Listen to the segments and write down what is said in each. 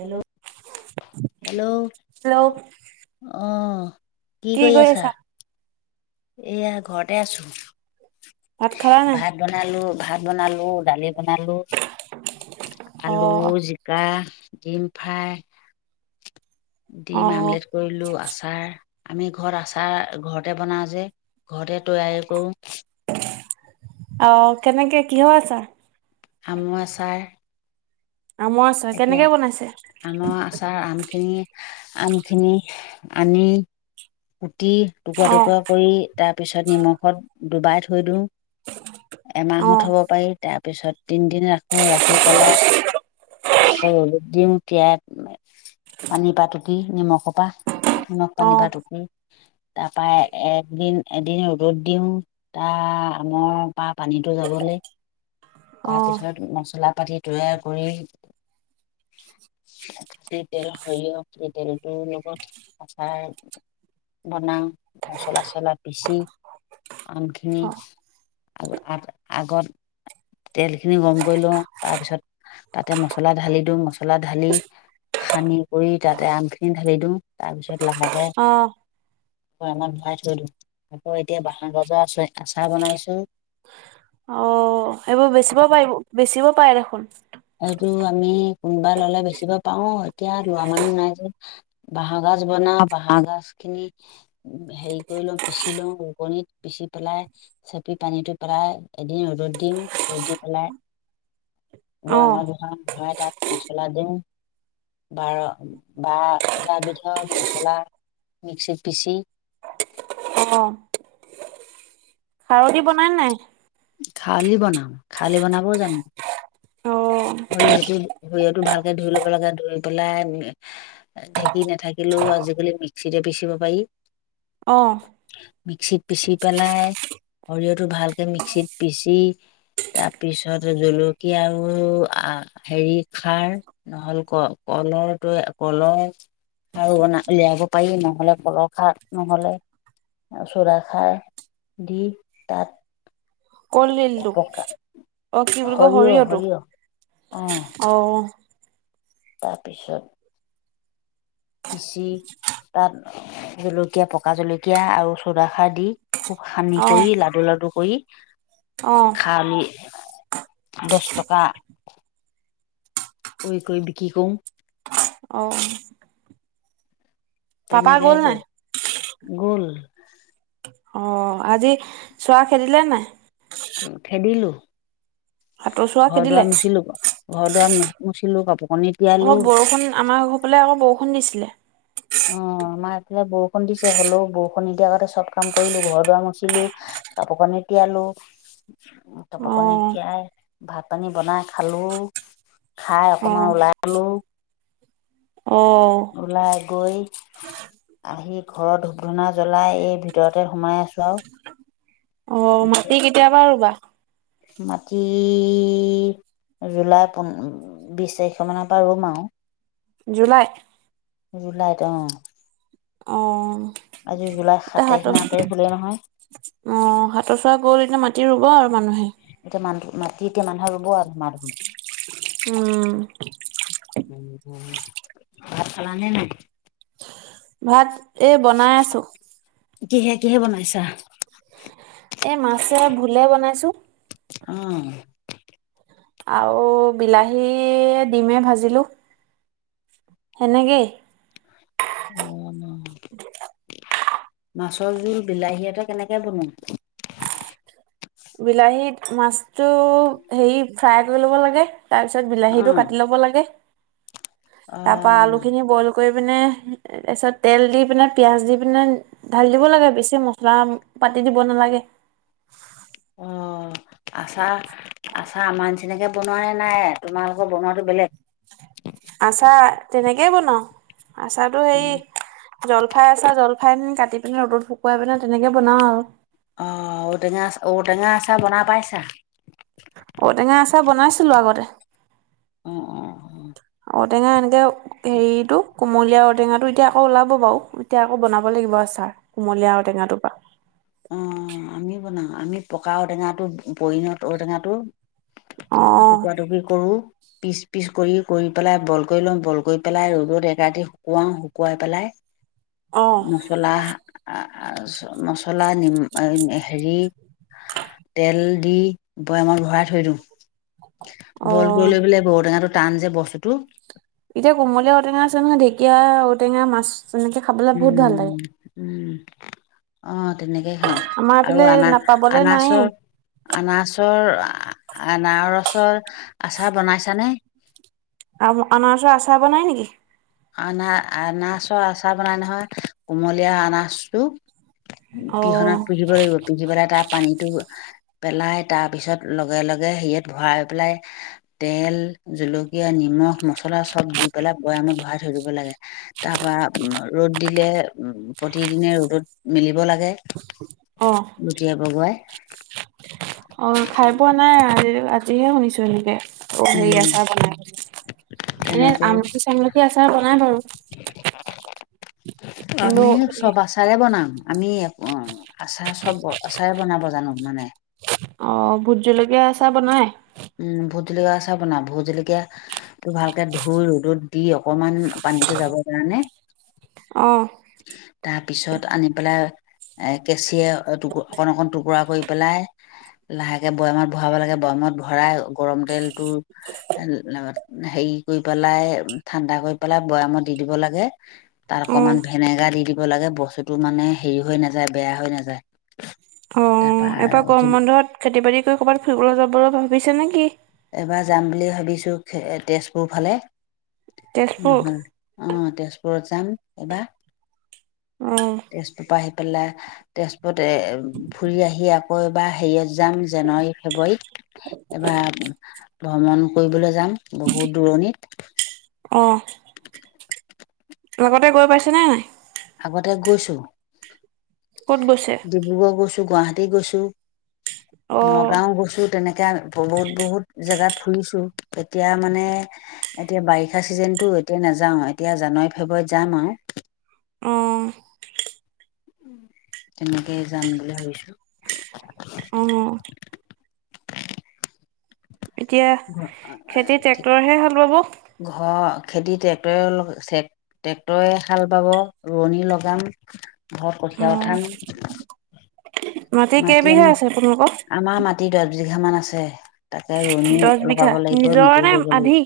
Hello, hello, hello, অহ। কি কৰি আছা? এয়া ঘৰতে আছো, ভাত খালা নাই ভাত বনালো ভাত বনালো দালি বনালো অ আলু জি- কা ডিমফ্ৰাই। অ ডিম আমলেট কৰিলোঁ আচাৰ আমি আচাৰ ঘৰতে বনাওঁ যে। ঘৰতে তৈয়াৰী কৰো। অ কেনেকে, কিহৰ আচাৰ? আমৰ আচাৰ। আমৰ আচৰ, এতিয়া কেনেকে বনাইছে? আমৰ আচাৰ, আমখিনি আমখিনি আনি কুটি টুকুৰা অ টুকুৰা কৰি তাৰপিছত নিমখত ডুবাই থৈ দিওঁ। অ এমাহো থব পাৰি তাৰপিছত তিনিদিন ৰাখোঁ ৰাখি পেলাই এ ৰদত দিওঁ তেতিয়া পানী পা টুপি নিমখ পা। নিমখ অ পানী পা টুকো তাপা এদিন এদিন ৰ'দত দিওঁ। তা আমৰ পা পানীতো যাবলেই অ তাৰপিছত মচলা পাতি তৈয়াৰ কৰি খাতি তেল সৰিয়হ সেই তেলটোৰ লগত আচাৰ বনাওঁ মচলা-চচলা পিচি আমখিনি আগত আগ আগত তেলখিনি গৰম কৰি লওঁ তাৰ পিছত তাতে মচলা ঢালি দিওঁ, মচলা ঢালি সানি কৰি তাতে আমখিনি ঢালি দিওঁ তাৰপিছত লাহেকে অ আক অকমান ভৰাই থৈ দিওঁ। আকৌ এতিয়া বাঁহৰ গাজৰ আ আচাৰ বনাইছোঁ। [unintelligible] সেইবোৰ বেচিব পাৰিব, বেচিব পাৰে দেখোন? এইটো আমি কোনোবা ল'লে বেচিব পাৰোঁ এতিয়া লোৱা মানুহ নাই যে। বাঁহৰ গাজ বনাওঁ। বাঁহৰ গাজখিনি হেৰি কৰি লওঁ পিচি লওঁ ৰোকনিত পিচি পেলাই চেপি পানীটো পেলাই এদিন ৰ'দত দিওঁ ৰ'দত দি পেলাই অ বৈয়ামত ভৰাই-ভৰাই তাত মছলা দিওঁ। বাৰ, বাৰ এটা বিধৰ মচলা মিক্সিত পিচি খাৰলি বনাই নাই? খাৰলি বনাওঁ, খাৰলি বনাবও জানো। অ সৰিয়হটো সৰিয় টো ভালকে ধুই ল'ব লাগে, ধুই পেলাই ঢেঁকী নাথাকিলেও আজিকালি মিক্সিতে পিচিব পাৰি। অঁ! মিক্সিত পিচি পেলাই সৰিয়হটো ভালকে মিক্সিত পিচি তাৰপিছত জলকীয়া আৰু আ হেৰি খাৰ। নহ'ল ক কলৰটো কলৰ [unintelligible] আৰু বনা উলিয়াব পাৰি নহ'লে কলৰ খাৰ নহ'লে তাৰপিছত আচাৰ দি তাত কলডিলটো পকা অ কি বুলি কয় সৰিয়হ সৰিয়হটো সৰিয়হ অ। তাৰপিছত পিচি তাত জলকীয়া পকা জলকীয়া আৰু চৌদা খাৰ দি খুব সানি অ কৰি লাডু-লাডু কৰি, অ খাউলি দহ টকা কৰি-কৰি বিক্ৰী কৰোঁ। অঁ! তেনেকে গ'ল নাই কৰোঁ গ'ল [unintelligible] অঁ! আজি চোৱা খেদিলে নাই? অ খেদিলোঁ, সাতৰ চোৱা খেদিলে ঘৰ-দুৱাৰ মুচিলো ক। ঘৰ-দুৱাৰ মুচিলো, কাপোৰ কানি অ! তিয়ালো বৰষুণ আমাৰ ঘৰফালে আকৌ বৰষুণ দিছিলে। অঁ! আমাৰ এইফালে বৰষুণ দিছে, হ'লেও বৰষুণ নিদিয়া আগতে চব কাম কৰিলোঁ ঘৰ-দুৱাৰ মচিলোঁ। কাপোৰ কানি তিয়ালো। অ কাপোৰ কানি তিয়াই, ভাত-পানী বনাই খালোঁ। খাই অ অকমান ওলালো। অঁ! ওলাই গৈ আহি ঘৰত ধূপ-ধূনা জ্বলাই এই ভিতৰতে সোমাই আছোঁ আৰু। অ মাটি কেতিয়া পা ৰুবা? মাটি জুলাই পোন বিছ তাৰিখ মানৰ পৰা ৰোম আৰু। জুলাই? জুলাইত অ'। অ'। আজি জুলাইৰ এতিয়া সাত তাৰিখ হাতৰ নে আঠ তাৰিখ হ'লে নহয়। অ' সাতৰ চোৱা গ'ল এতিয়া মাটি ৰুব আৰু মানুহে। এতিয়া মানুহ মাটি এতিয়া মানুহৰ ৰুব আৰু মানুহ। উম। ভাত খালা নে নাই? ভাত এই বনাই আছোঁ। কিহে কিহে বনাইছা? এ, মাছে ভুলে বনাইছোঁ। অ'। আৰু বিলাহী ডিমে ভাজিলোঁ, সেনেকেই। উম। [inaudible] মাছৰ জোল, বিলাহী এটা কেনেকে বনোৱা? বিলাহীত মাছটো হেৰি ফ্ৰাই কৰি ল'ব লাগে। তাৰপিছত বিলাহীটো অ', কাটি ল'ব লাগে, তাৰ পৰা অ', আলুখিনি বইল কৰি পিনে তাৰপিছত তেল দি পিনে, পিয়াঁ‌জ দি পিনে ঢালি দিব লাগে, বেছি মছলা পাতি দিব নালাগে। অ' আছা আছা আমাৰ তেনেকে বনোৱাে নাই, তোমালোকৰ বনোৱাটো বেলেগ। আচাৰ তেনেকেই বনাও। আচাৰটো হেৰি জলফাই আচাৰ জলফাইটো কাটি পিনে ৰ'দত শুকুৱাই পিনে তেনেকে বনাও আৰু। অ', ঔটেঙা আচা ঔটেঙা আচাৰ বনাই পাইছা? ঔটেঙা আচাৰ বনাইছিলোঁ আগতে। অ', অ', অ', ঔটেঙা এনেকে হেৰিটো কোমলীয়া ঔটেঙাটো এতিয়া আকৌ ওলাব বাৰু, এতিয়া আকৌ বনাব লাগিব আচাৰ কোমলীয়া ঔটেঙাটো পৰা। অ' আমিও বনাও, আমি পকা ঔটেঙাটো পৰিণত ঔটেঙাটো অ টুকাৰা টুকুৰি কৰোঁ পিচ পিচ কৰি, কৰি পেলাই বইল কৰি লওঁ, বইল কৰি পেলাই ৰ'দত এক ৰাতি শুকুৱাওঁ শুকুৱাই পেলাই অ'। মচলা [unintelligible] চলা, নিম হেৰি তেল দি বৈয়ামত ভৰাই থৈ দিওঁ। অ বইল কৰি লৈ পেলাই, ঔটেঙাটো টান যে বস্তুটো। এতিয়া কোমলীয়া ঔটেঙা আছে, নহয় ঢেকীয় ঔটেঙা, মাছ তেনেকে খাব উম, উম, অ' তেনেকে খাওঁ আমাৰ এইফালে আৰু আনা, নাপাবলে নাইয়ে আনাচৰ আনাৰচৰ আনাৰসৰ আচাৰ বনাইছানে? আৰু অনাৰচৰ আচাৰ বনাই নেকি? আনাৰ আনাৰচৰ আচাৰ বনাই নহয় কুমলীয়া আনাৰচটো। অ', পিহনাত পিহিব লাগিব। পিহি পেলাই তাৰ পানীটো পেলাই তাৰপিছত লগে লগে হেৰিয়ত ভৰাই পেলাই তেল, জলকীয়া, নিমখ, মছলা চব দি পেলাই বৈয়ামত ভৰাই থৈ দিব লাগে। তাৰপা ৰ'দ দিলে উ, প্ৰতিদিনে ৰ'দত মেলিব লাগে। অঁ। লুতিয়াই বগৰাই। অঁ খায় পোৱা নাই আজি আজিহে শুনিছো এনেকে। অ হেৰি উম আচাৰ বনাই বুলি, এনে তেনেকে আমলখি চামলখি আচাৰ বনাই বাৰু। কিন্তু আমি সব আচ আচাৰে বনাম, আমি আচাৰ চব আচাৰে বনাব জানো মানে। অঁ ভূত জলকীয়া আচাৰ বনায়? উম ভূত জলকীয়া আচাৰ বনা ভূত জলকীয়া টো ভালকে ধুই ৰ'দত দি অকমান পানীটো যাবৰ কাৰণে অঁহ। তাৰপিছত আনি পেলাই এ কেঁচিয়ে টু অকণ অকণ টুকুৰা কৰি পেলাই লাহেকে বৈয়ামত ভৰাব লাগে বৈয়ামত ভৰাই গৰম তেল লগত হেৰি কৰি পেলাই ঠাণ্ডা কৰি পেলাই বৈয়ামত দি দিব লাগে। তাৰ অ', অকমান ভিনেগাৰ দি দিব লাগে, বস্তুটো মানে হেৰি হৈ নেযায় বেয়া হৈ নেযায়। অঁ এইবাৰ গৰম বন্ধত খেতি বাতি কৰি ক'ৰবাত ফুৰিবলে যাবলে ভাবিছে নেকি? এবাৰ যাম বুলি ভাবিছো তেজপুৰ ফালে। তেজপুৰ অঁ তেজপুৰত যাম এবাৰ। এ। তেজপুৰ পা আহি পেলাই তেজপৰত এ ফুৰি আহি আকৌ এবাৰ হেৰিয়ত যাম জানুৱাৰী ফেব্ৰুৱাৰীত এবাৰ ভ্ৰমণ কৰিবলে যাম বহুত দূৰণিত। অঁহ। আগতে গৈ পাইছেনে নাই? আগতে গৈছো। ক'ত গৈছে? ডিব্ৰুগড় গৈছো, গুৱাহাটী গৈছো, অ', নগাঁও গৈছো। তেনেকে বহুত বহুত জেগাত ফুৰিছো, এতিয়া মানে এতিয়া বাৰি ষা চিজনটো এতিয়া নেযাওঁ, এতিয়া জানুৱাৰী ফেব্ৰুৱাৰীত যাম আও। অঁ। তেনেকে যাম বুলি ভাবিছো। অঁ। এতিয়া খেতি ট্ৰেক্টৰেহে হাল বাব। ঘৰ খেতি ট্ৰেক্টৰে অলপ চেক ট্ৰেক্টৰে হাল বাব, ৰোৱনী লগাম, ঘৰত কঠিয়া উম, উঠাম। [unintelligible] মাটি কেইবিঘা আছে আপোনালোকৰ? আমাৰ দছ মাটি দহ বিঘা মান আছে তাকে ৰোৱনী বিঘ লগাব বিঘা লাগিব নিজৰ নিজেও নে কৰিব লাগিব আধি?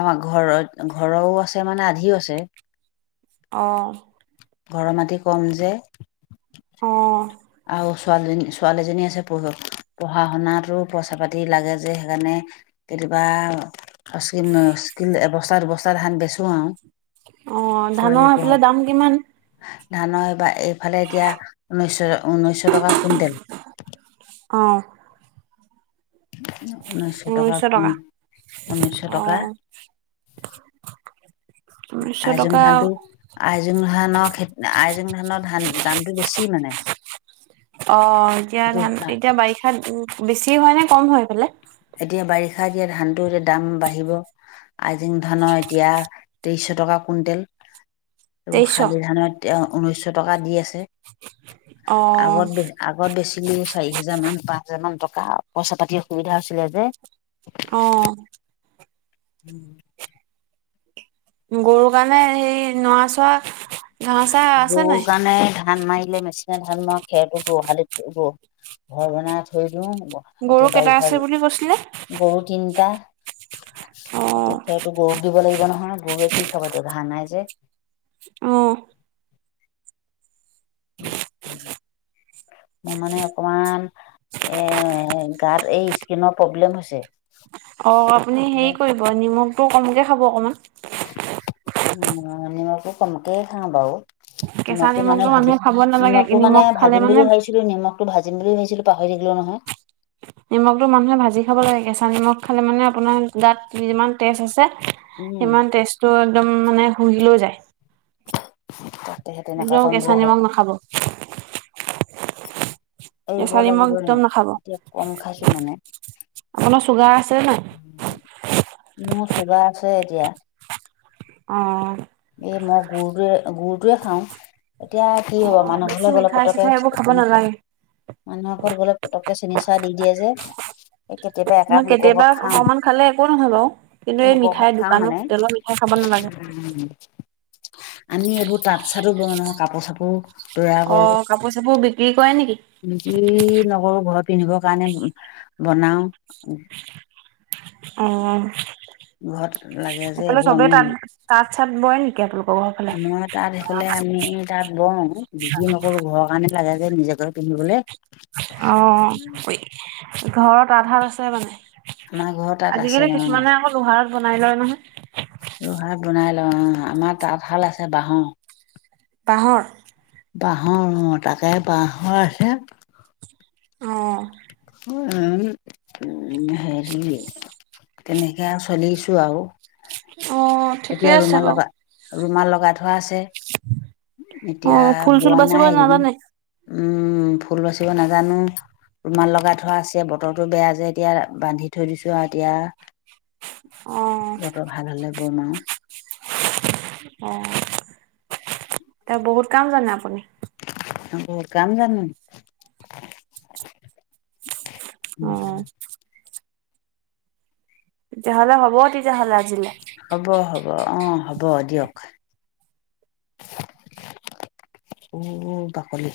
আমাৰ ঘৰত ঘৰৰো আছে মানে আধিও আছে। অঁ। ঘৰৰ মাটি ক'ম যে। অঁ। আৰু ছোৱালীজনী ছোৱালীজনী আছে পঢ় পঢ়া শুনাতো পইচা পাতি লাগে যে সেইকাৰণে কেতিয়াবা অ্ [unintelligible] এৱস্তা দুৱস্তা ধান বেচো আও। অ ধানৰ সেফালে দাম কিমান? ধানৰ এইবা এইফালে এতিয়া ঊনৈছ ঊনৈছশ টকা কুণ্টেল অ' ঊনৈছশ টকা কোন ঊনৈছশ টকা [inaudible] আইজং টকা ধানটো আইজোং ধানৰ খেত আইজোং ধানৰ ধান দামটো বেছি মানে অ' এতিয়া সেইটো ধান এতিয়া বাৰিষাত বেছি হয় নে কম সেইফালে? এতিয়া বাৰিষা দিয়া ধানটো যে দাম বাহিব আইজিং ধানৰ এতিয়া তেইছশ টকা কুণ্টেল এইবোৰ তেইছশ? শালি ধানত এতিয়া ঊনৈছশ টকা দি আছে। অ', আগত বে আগত বেছিলো চাৰি হোজাৰ মান, পাঁচ হাজাৰ মান টকা পইচা পাতি অসুবিধা হৈছিলে যে। অ' [inaudible] গৰু কাৰণে হেৰি নোৱা-চোৱা, ঘাহ-চা আছে গৰুৰ নাই? কাৰণে ধান মাৰিলে মেচিনে ধান মৰাৰ খেৰতো গোহালিত ঘৰ বনাই থৈ দিউ গৰু এতিয়া কেইটা বাৰিষা আছে বুলি কৈছিলে? গৰু তিনটা অ', তেতিয়াতো গৰু দিব লাগিব নহয় গৰুৱে কি খাব তোৰ ঘাঁহ নাই যে অ' মোৰ মানে অকমান এ গাত এই স্কিনৰ প্ৰব্লেম হৈছে। অ' আপুনি হেৰি কৰিব নিমখটো কমকে খাব অকমান উম, নিমখতো কমকে খাও বাও কেঁচা নিমখটো মানে মানুহে ভাজিম খাব নালাগে, নিমখটো মানে নিমখ খালে ভাজিম মানে বুলি ভাবিছিলো নিমখ তো ভাজিম বুলি ভাবিছিলো পাহৰি থাকিলো নহয়। নিমখটো মানুহে ভাজি খাব লাগে কেঁচা নিমখ খালে মানে আপোনাৰ গাত যিমান তেজ আছে উম সিমান তেজটো একদম মানে শুহিলৈ যায় তাকেহে তেনেকুৱা একদম কৰিম কেঁচা বুলি ভাব নিমখ নাখাব। এৰিব কেঁচা নিমখ লাগিব সেনো একদম নাখাব, এতিয়া কম খাইছো মানে আপোনাৰ চূগাৰ আছেনে নাই? মো চুগাৰ আছে এতিয়া অ' এই মই গুৰটোৱে গুৰটোৱে খাওঁ এতিয়া কি হ'ব অ', মানুহ বেছি ঘৰলে গলে মিঠাই পতককে চিঠাই এইবোৰ খাব চোৱাচুন নালাগে। মানুহ ঘৰত গ'লে পটককে চেনি চাহ দি দিয়ে যে কেতিয়াবা নহ একাপ লোকৰ কেতিয়াবা ঘৰত খাওঁ অকমান খালে একো নহয় বাৰু কিন্তু এই লোকৰ ঘৰত মিঠাইৰ খাওঁ দোকানৰ মানে হোটেলৰ মিঠাই খাব নালাগে আমি এইবোৰ তাঁত চাতো বয়ো নহয় কাপোৰ চাপোৰ তৈয়াৰ অ' কাপোৰ চাপোৰ বিক্ৰী কৰে নেকি? বিকি নকৰো ঘৰত পিন্ধিব কাৰণে বনাও অহ ঘৰত লাগে যে এইবোৰ আমি বি তাত চাট বয় নেকি আপোলোক আমাৰ তাত সেইফালে আমি তাত বওঁ বিক্ৰী নকৰো ঘৰৰ কাৰণে লাগে যে নিজেকে পিন্ধিবলে। অ', অ'। ঘৰত আধা আছে মানে, আমাৰ ঘৰ তাত আছে আজিকালি অঁ কিছুমানে আকল ত' ভাঢ়াত বনাই লয় নহয়্। লোহাক বনাই লয় অ', অ'। আমাৰ তাঁতশাল আছে বাহৰ। কাঁহৰ। বাঁহৰ অ', তাকে বাঁহৰ আছে। অহ'। উ, উ, উ, হেৰি তেনেকে চলিছো আৰু। অ', ঠিকে এতিয়া আছে ৰুমাল বাৰু। লগা, ৰুমাল লগাই থো থোৱা আছে, এতিয়া অ', ফুল চুল বোৱা বাচিব নাই এইকেইদিন। নাজানে? উম, ফুল বাচিব নাজানো। ৰুমাল লগাই থোৱা আছে, বতৰটো বেয়া যে এতিয়া। বান্ধি থৈ দিছো আৰু এতিয়া। অ', বতৰ ভাল হ'লে বনাম। অহ' তে বহুত কাম জানে আপুনি। বহুত কাম জানো। উম, উম। অ', তেতিয়া হ'লে হ'ব, তেতিয়া হ'লে আজিলে। হ'ব, হ'ব অ', হ'ব দিয়ক। অ' বাকলি।